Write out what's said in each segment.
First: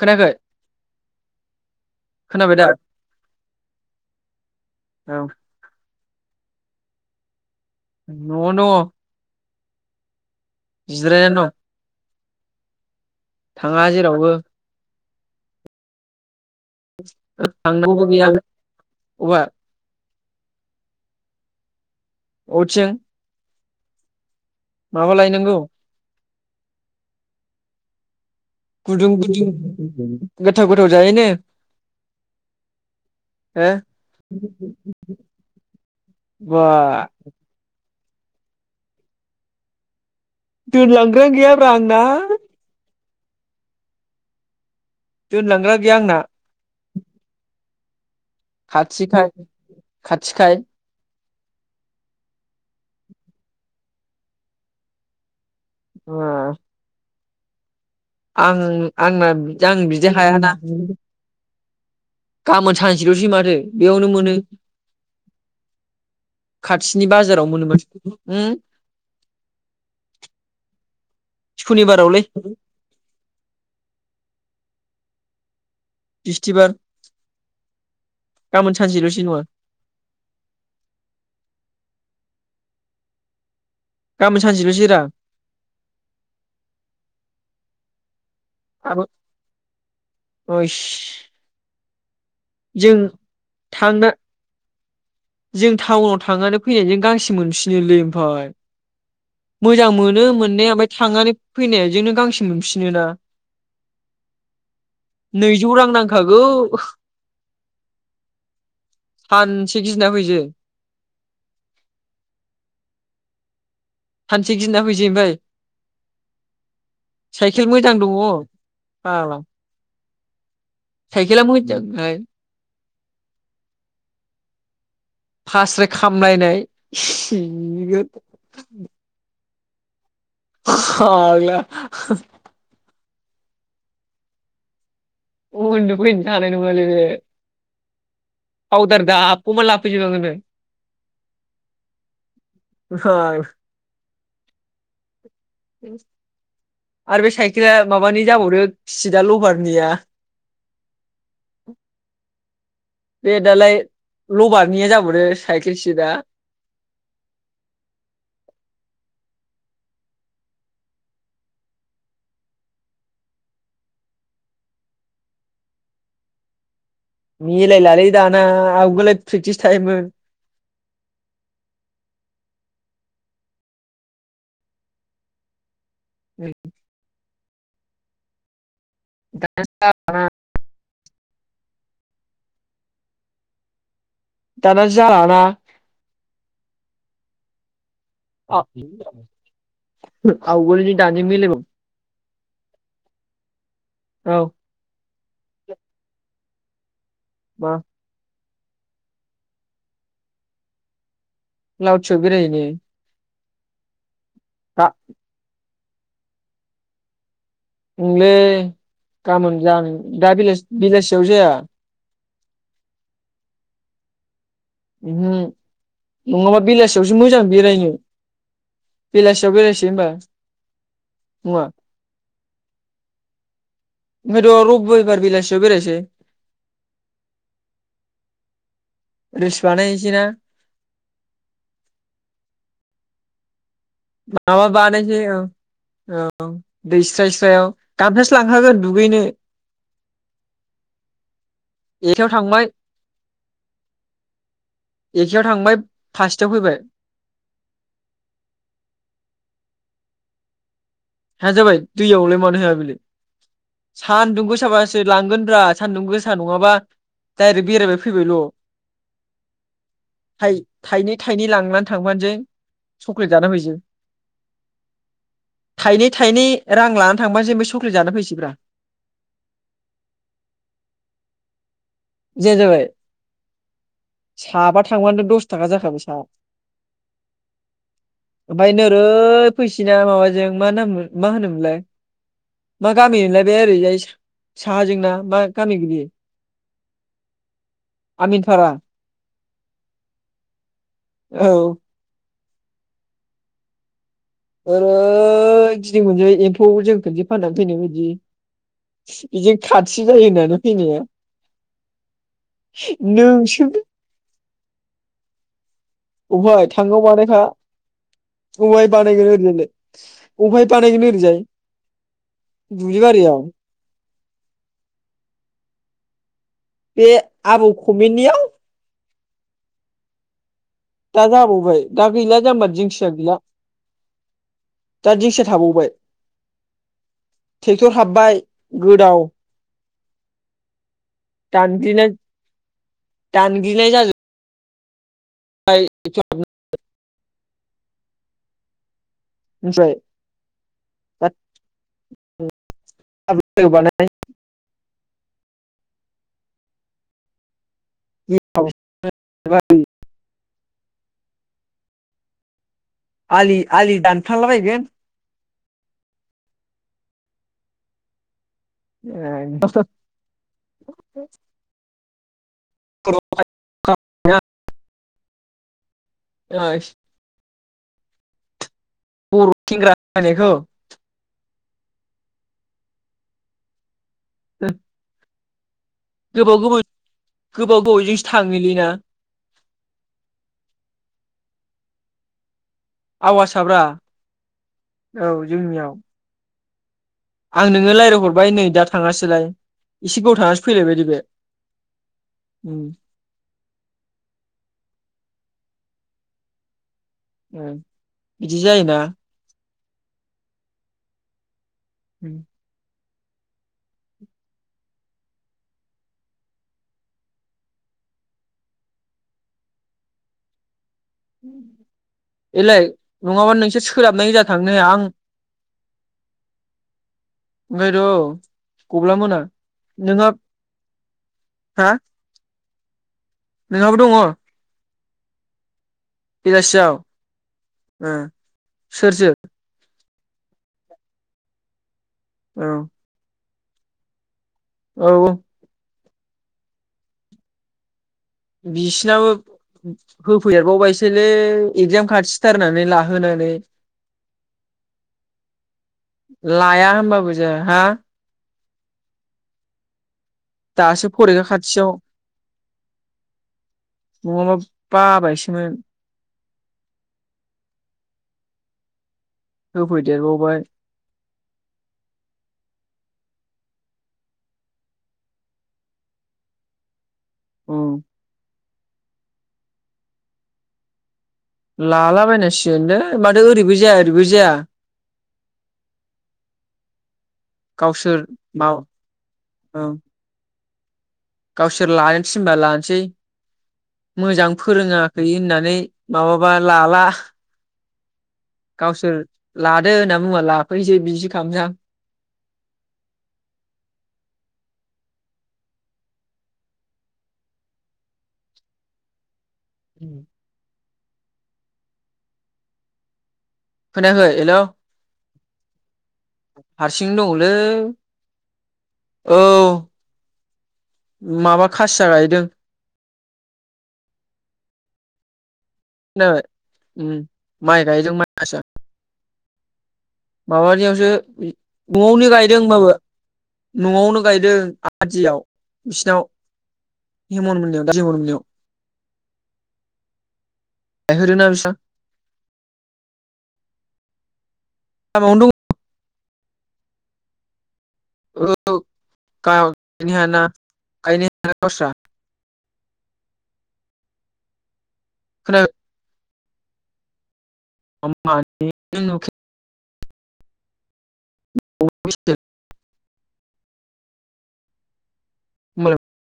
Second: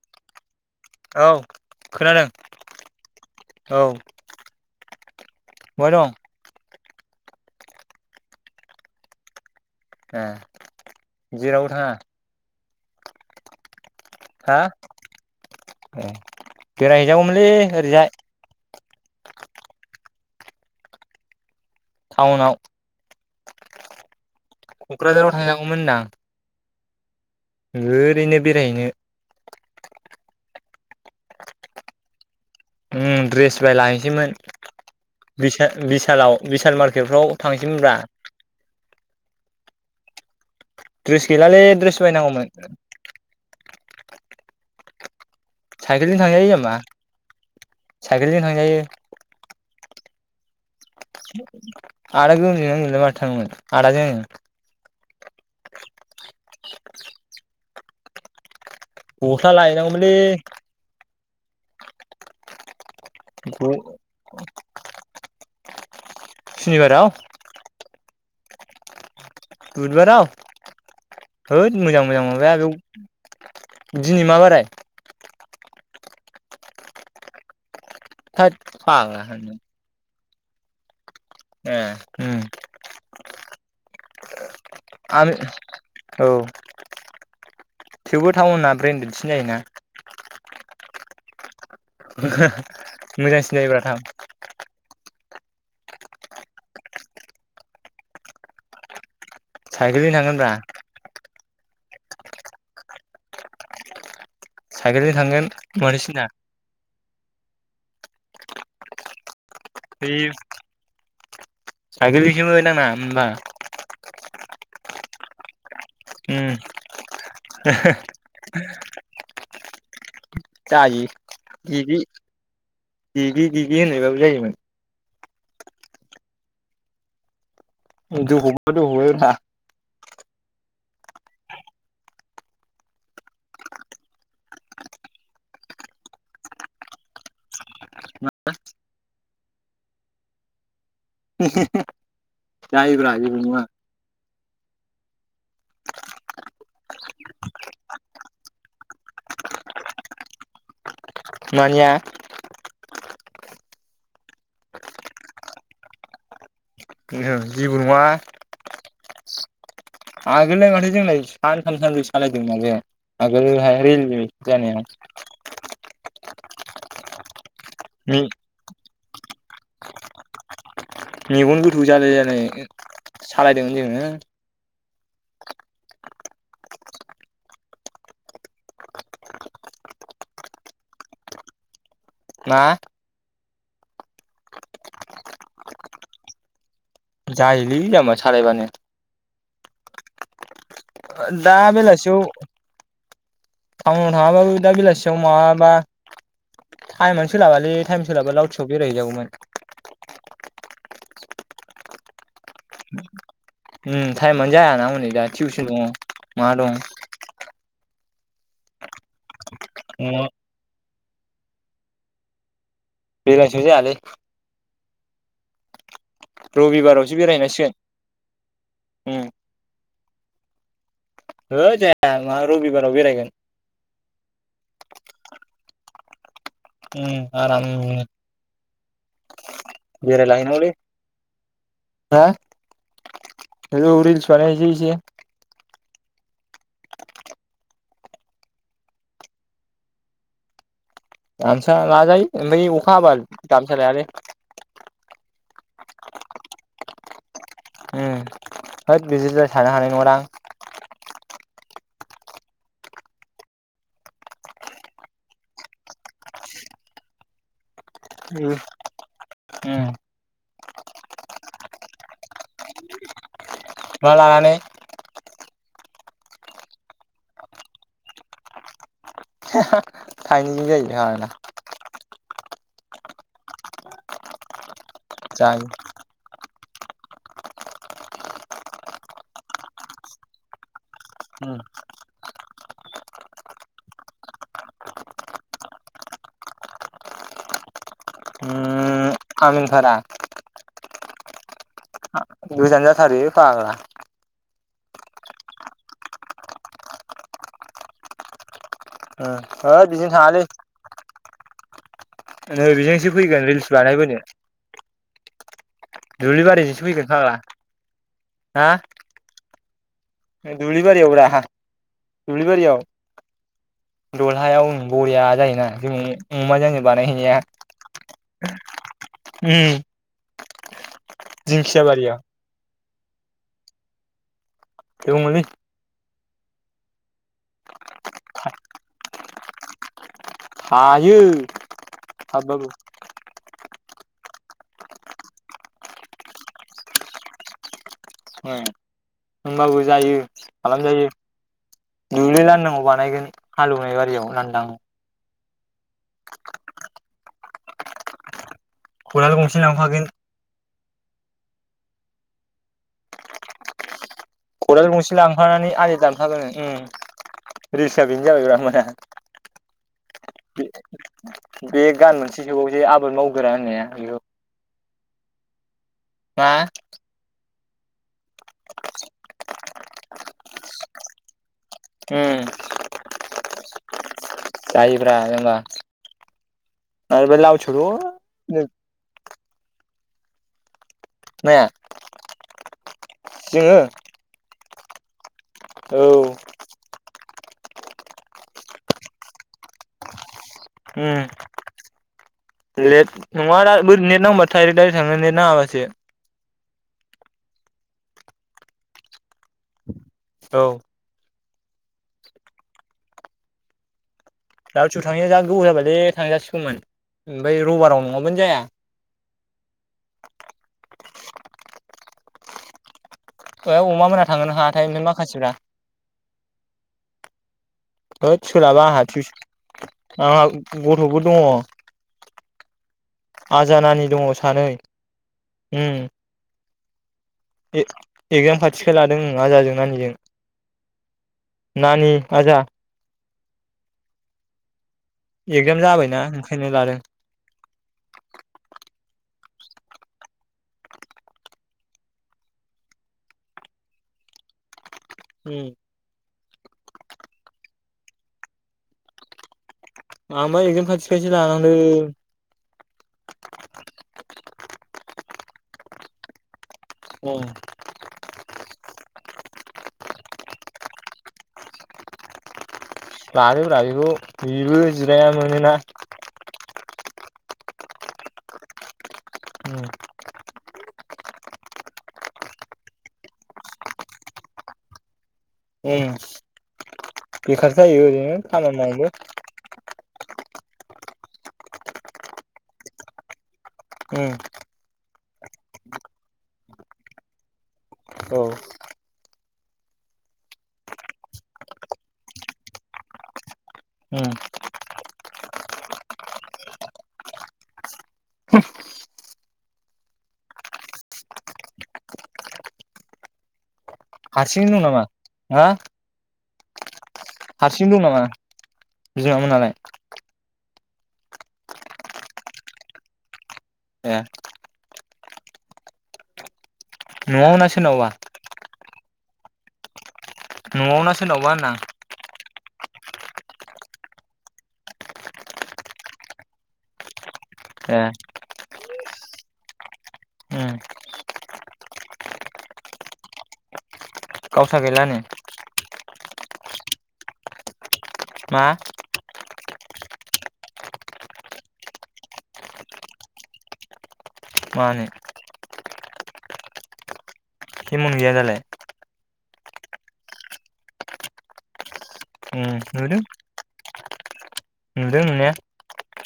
खोनायाखै औ खोनादों खोनाबाय दा औ औ बहाय दं? न'आवनो दङ ए जिरायनानै दं जेरावबो थाङा थाङा जेरावबो हा ए बेरायहैजागौमोनलै थांनांगौबो ओरैजाय गैया अबा टाउनाव, अबेथिं माबा क'क्राझाराव लायनांगौ थांनांगौमोन होनदां। ओरैनो बेरायहैनो गुदुं गिदिं गोथाव गोथाव जाहैनो ओम ड्रेस बायलाहैसैमोन बिसा बिसालाव बा बिसाल मार्केटफ्राव थांसैमोनब्रा द्रेस दोनलांग्रायानो गैलालै गैयाब्रा द्रेस आंना बायनांगौमोन दोनलांग्राया गैया साइकेलजों आंना थांजायो नामा साइकेलजों थांजायो खाथिखाय खाथिखाय [unintelligible] आदाजों आंजों ओ [inaudible] आङो आंना गस्ला बिदि आं लायनांगौमोनलै बिदि हायाना गामोन थांस [unintelligible] माथो बेयावनो मोनो सुनिबाराव खाथिनि बाजाराव मोनो माथो ओम बुदबाराव होद मोजां सनिबारावलै मोजां माबाया बेयाव दिनै मा बाराय? बिस्थिबार। थोद गाबोन सानसेल'सै पाग्ला नङा होन। ए उम। गाबोन सानसेल'सै रा आनो औ। थेवबो थाउनना आबो ब्रेन्डेडसिन जायोना। ओइस जों मोजांसिन जायोब्रा थांना थां। जों थाउनाव थांनानै फैनायजों गांसे मोनफिनोलै ओमफाय। मोजां साइकेलजों मोनो थांगोनब्रा मोननाया ओमफाय थांनानै फैनायजोंनो गांसे मोनफिनो ना। साइकेलजों थांगोन नैजौ रां मानोसिना नांखागौ। सानसे गिदिना फैसै। साइकेल जोंसोमोन आंना होमबा। सानसे गिना फैसै ओमफाय। उम साइकेल मोजां दङ फाग्ला। जायो साइकेला गिगि मोजांखाय गिगि गिगि होननायबाबो जायोमोन। फास्राय खामलायनाय। सिगोन [unintelligible] फाग्ला। उन्दु फैनोनो हानाय नङा नोङो फावदार दाफबना लाफैजोबनागोन नोङो। जायोब्रा जेबो नङा। आरो बे साइकेला माबानि जाबावदो सिटआ लबारनिया। मानिया? बे दालाय लबारनिया जाबावदो साइकेल सिटआ। ओं जेबो नङा। आगोललाय माथो जोंलाय सानथाम सानब्रै सालायदोंमोन बे आगोलोहाय रिेलि जानायाव। मिलायलालै दाना आवगोलो फ्रिकटिस थायोमोन। मेगन गोथौ जालाय लायनाय सालायदोंमोन जोङो। [inaudible] [unintelligible] मा? दाना जालाना। जायोलै जाम्बा। सालायबानो [unintelligible] [inaudible] दानि दा मिलायबाव बेलासेयाव थावनाव औ थाङाबाबो दाबिलासि याव माबाबा टाइमआनो मा सोलाबालै टाइम सोलाबा लावथि सफ बेरायहैजागौमोन लावथिआव बेरायहैनो उम टाइमानो जायाना हनै दा टिउसन दङ मा दं उंलै गामोन जानो दा बिलासि बिलासि जावजाया बेलासियाव जायालै ओहो नङाबा रबिबारावसो बेलासियावसो मोजां बेरायहैनांसिगोन बेरायनो उम बेलासियाव बेरायसै होनबा नङा हो जाया मा रबिबाराव बेरायगोन ओंखायथ' रुबबिबारबा बेलासियाव बेरायसै उम आरामनो रिल्स बानायनोसै ना बेेरायलाहैनांगौलै हा औ रिल्स माबा बानायनोसै एसे बानायसै ओ औ दैस्राय स्रायाव गामसासो लांखागोन दुगैनो गामसा लाजायो एकथायाव थांबाय ओमफाय अखा हाबा गामसा लायालै एखेयाव थांबाय फासथायाव फैबाय ओ होद बिदिद्राय थानो हानाय नङदां हाया जाबाय दैयावलाय मानो हाया बेलाय सानदुं गोसाबासो लांगोन ब्रा सान्दुं गोसा नङाबा डाइरेक्ट बेरायबाय फैबायल' ओ उम थाइनै थाइनै लांनानै थांफासै जों सकलेट मा लानानै थाइनै थाइनै रां लानानै थांफासै ओमफाय चक्लेट जाना फैसैब्रा हाहा थाइनैजों जायो नामारा जाया जाबाय साबा थांबानो दस जायो थाखा जाखाबाय सा ओमफाय नोरै फैसिना माबाजों मा नाम हो उम माहानोमोनलाय मा गामि मोनलाय बे ओरैजाय सा साहाजोंना मा गामि गोलैयो आमिनफारा आमिनथारा औ। गोजान जाथारो पाग्ला। ओरै गिदिं बोनोसै एम्फौ जों खनसे फाननानै फैनाय बायदि। इजों होद खाथि बिजों जायो थाङालै होननानै फैनाया। नै बेजोंसो फैगोन नोंसो रिल्स बानायबोनो अबेहाय दुब्लिबारिजोंसो थांनायाव फैगोन फाग्ला बानायखा। हा अबेहाय बानायगोन नोंलाय अबेहाय बानायगोन दुब्लिबारियावब्रा ओरैजाय दुब्लिबारियाव दुब्लिबारियाव? दलहायाव ओं बरिया जायोना जोंनि बे आबौ खमिनियाव? उम। दा जाबावबाय दिंखिया दा बारियाव गैला जाम्बा दिं थै गैला दा दङलै दिंखिया थाबावबाय? टेक्टर हाबबाय गोदाव। [unintelligible] इयो हाबबाबो। बिलाय जायो आइ [unintelligible] ओं। होनबाबो जायो खालामजायो दुब्लि लांदांआव बानायगोन हालेवनायबारियाव लांदां। खदाल दा गंसे लांफागोन। आलि आलि दान खदाल खारलाबायैगोन गंसे लांफानानै आलि दानफागोन उम रिल्सा बेनो जाबायब्रा होन [unintelligible] [unintelligible] बे गान मोनसे फिसौजो आबोद मावगोरा होननाया इयो। ओस [unintelligible] होननायखौ? उम। जायोब्रा जाम्बा। गोबाव गोबाव गोबाव गोबावजोंसो सौल' थाङोलैना? माया? जोङो आवासाब्रा औ जोंनियाव औ आं नोङो लायरायहरबाय नै दा थाङासैलाय एसे गोबाव थाङासै उम उम लेट नङा दा बो नेट नांबाथाय दायरेख थाङो नेट नांङाबासो। उम बिदि जायोना? औ। उम। लालसु थाङैया‌ जा‌ गोबाव जाबायलै थांजासिगौमोन ओमफ्राय रबाराव नङाबानो जाया। एलाय नङाबा ए नोंसोर अमा मोना सोलाबनाय गोजा थांगोन थांनो हाथाय ओमफ्राय आं माखासेफ्रा ओमफ्राय र' होद सोलाबा आंहा गब्ला टिउस मोना नोंहा आंहा गथ'बो दङ हा आजा नानि दङ सानै। उम। [unintelligible] एग एगजाम खाथिखाय सोर लादों सोर ओं आजाजों नानिजों। नानि आजा औ औ औ एगजाम जाबाय। ना ओंखायनो लादों। बिसिनाबो होफैदेरबावबायसैलै एगजाम खाथिथारनानै लाहोनानै। उम। लाया होनबाबो जाया हा। आंबा एगजाम दासो खाथिखायसो फरिखा लानांदों। खाथियाव नङाबा। बाबायसोमोन। औ। होफैदेरबावबाय। लादोब्रा बेखौ बेबो जिराया मोनोना। उम। उम लालाबायनांसिगोन लै माथो ओरैबो जाया ओरैबो जाया। बेखारसो जायो गावसोर ओरैनो माव खामानि मावनोबो। ओं गावसोर लानो थिनबा लानोसै। उम। मोजां फोरोङा। खै होननानै माबाबा लाला। औ गावसोर लादो होनना बुङा लाफैनोसै बिदिसो खामसां। उम उम। खोनायाखै हेलौ। हारसिं दं नामा? हा [unintelligible] सिं दङलै हारसिं दं नामा बिमा औ मोनालाय? माबा खासिया गायदों ए खोनाबाय उम न'आव ना माइ सोरनावबा गायदों माइ [unintelligible] न'आव माबानियावसो ना सोरनावबा होनदां [unintelligible] होनबाबो न'आवनो गायदों आदियाव बिसिनाव ए हेमनमोननियाव [unintelligible] उम गायहोदोंना बिस्रा गावसा गैलानो लामायावनो दं मा [unintelligible] गायनो हाया गावस्रा मानो [inaudible] हेमन गैया दालाय [unintelligible] ओम नुदों दों नुनाया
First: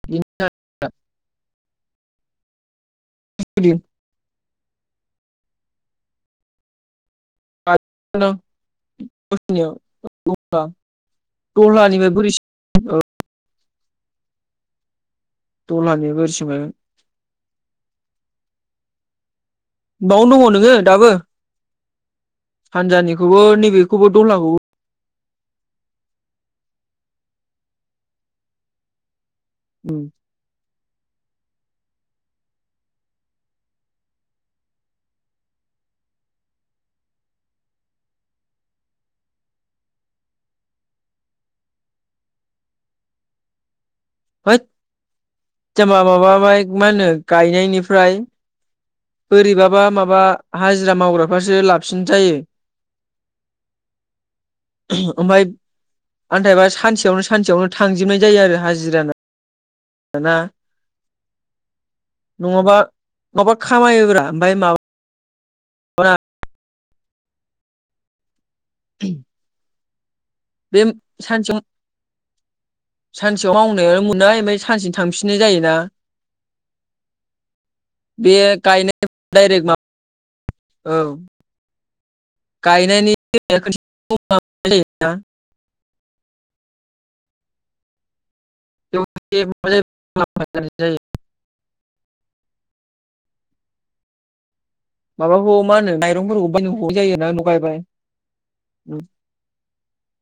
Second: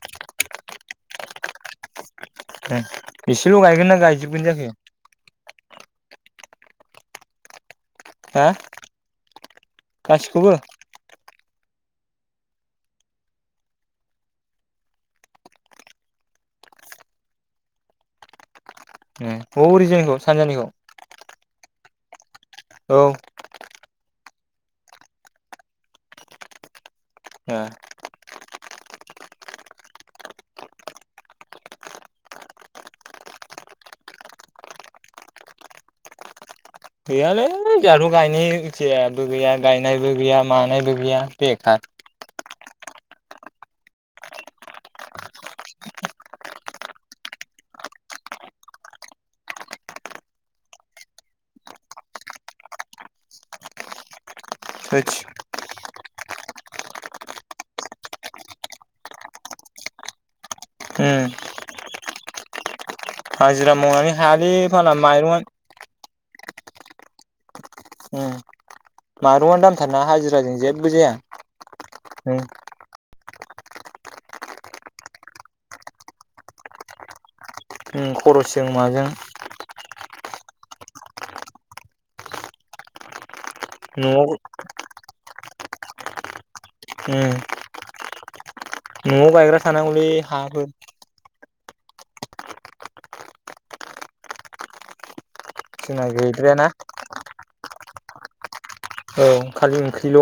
[unintelligible] [unintelligible] ओम बेसेल' गायगोन ना गायजोबगोन जाखो हा [unintelligible] गासिखौबो? दलहानिफ्राय बोरिसि [unintelligible] दलहानिफ्राय बोरिसिम गायगोन ए हरैजोंनिखौ बावनो दङ सानजानिखौ नोङो दाबो औ सानजानिखौबो नैबे खौबो दलहाखौ ए उम गैयालै जोंहाथ' गायनाय इथियाबो गैया गायनायबो गैया मानायबो गैया बेखार है जेनबा माबाबाय मा होनो गायनायनिफ्राय बोरैबाबा माबा हाजिरा मावग्राफोरासो लाफसिन जायो [unintelligible] [unintelligible] थोदस आन्थायबा सानसेयावनो सानसेयावनो थांजोबनाय जायो आरो हाजिरानो दाना उम नङाबा माबा हाजिरा मावनानै खामायोब्रा ओमफ्राय हायालै माबा फाग्ला माइरंआ [unintelligible] मायरंआ दाम थारना हाजि जायजों बे जेबो जाया सानसेयाव उम्म सानसेयाव मावनायाव मोननाय ओमफाय सानसेनो थांफिननाय जायोना। उम बे खरसजों माजों गायनाय दायरेक्ट माबा ओं गायनायनि न'आव [inaudible] ना उम्म न'आव गायग्रा थानांगौलै हाफोर माबाखौ मा होनो जोंना माइरंफोरखौ गैद्रायाना बायनांगौ जायोना न बाय बाय औ खालि ओंख्रिल'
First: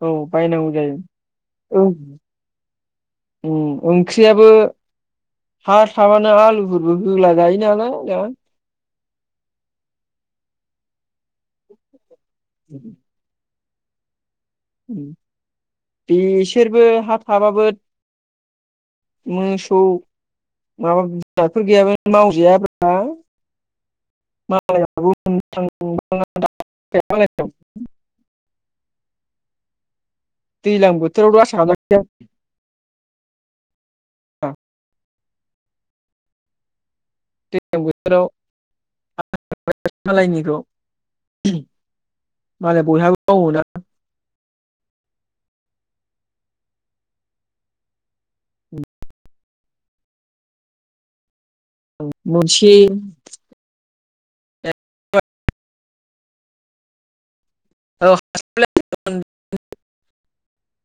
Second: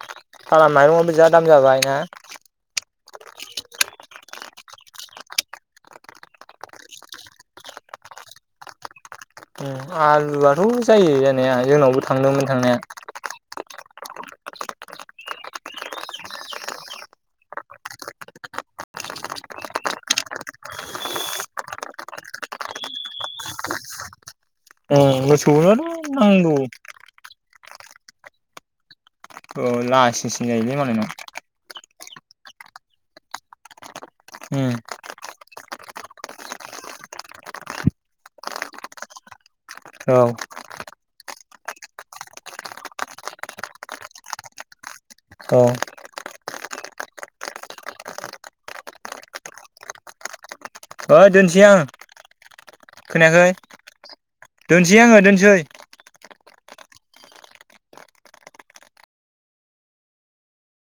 औ बायनांगौ सालान जायो माइरंआबो जा दाम जाबाय ना? ओं ओंख्रियाबो हा थाबानो आलुफोरबो होला जायो नालाय ना? ओं आलुआथ' जायो जानाया जोंनावबो थ' थांदोंमोन थांनाया उम्म बेसोरबो हा थाबाबो मोसौ माबा जुनारफोर गैयाब्ला मावजाया ब्रा ओं मोसौनोनो नांगौ। मालायनाव औ लास दैज्लां बोथोराव [unintelligible] औ [unintelligible] उम्म दैज्लां बोथोराव [inaudible] औ मालायनिखौ मालाय बयहाबो मावोना औ ओय दोनस मनसिं दोनसै आंङो दोनसै [inaudible]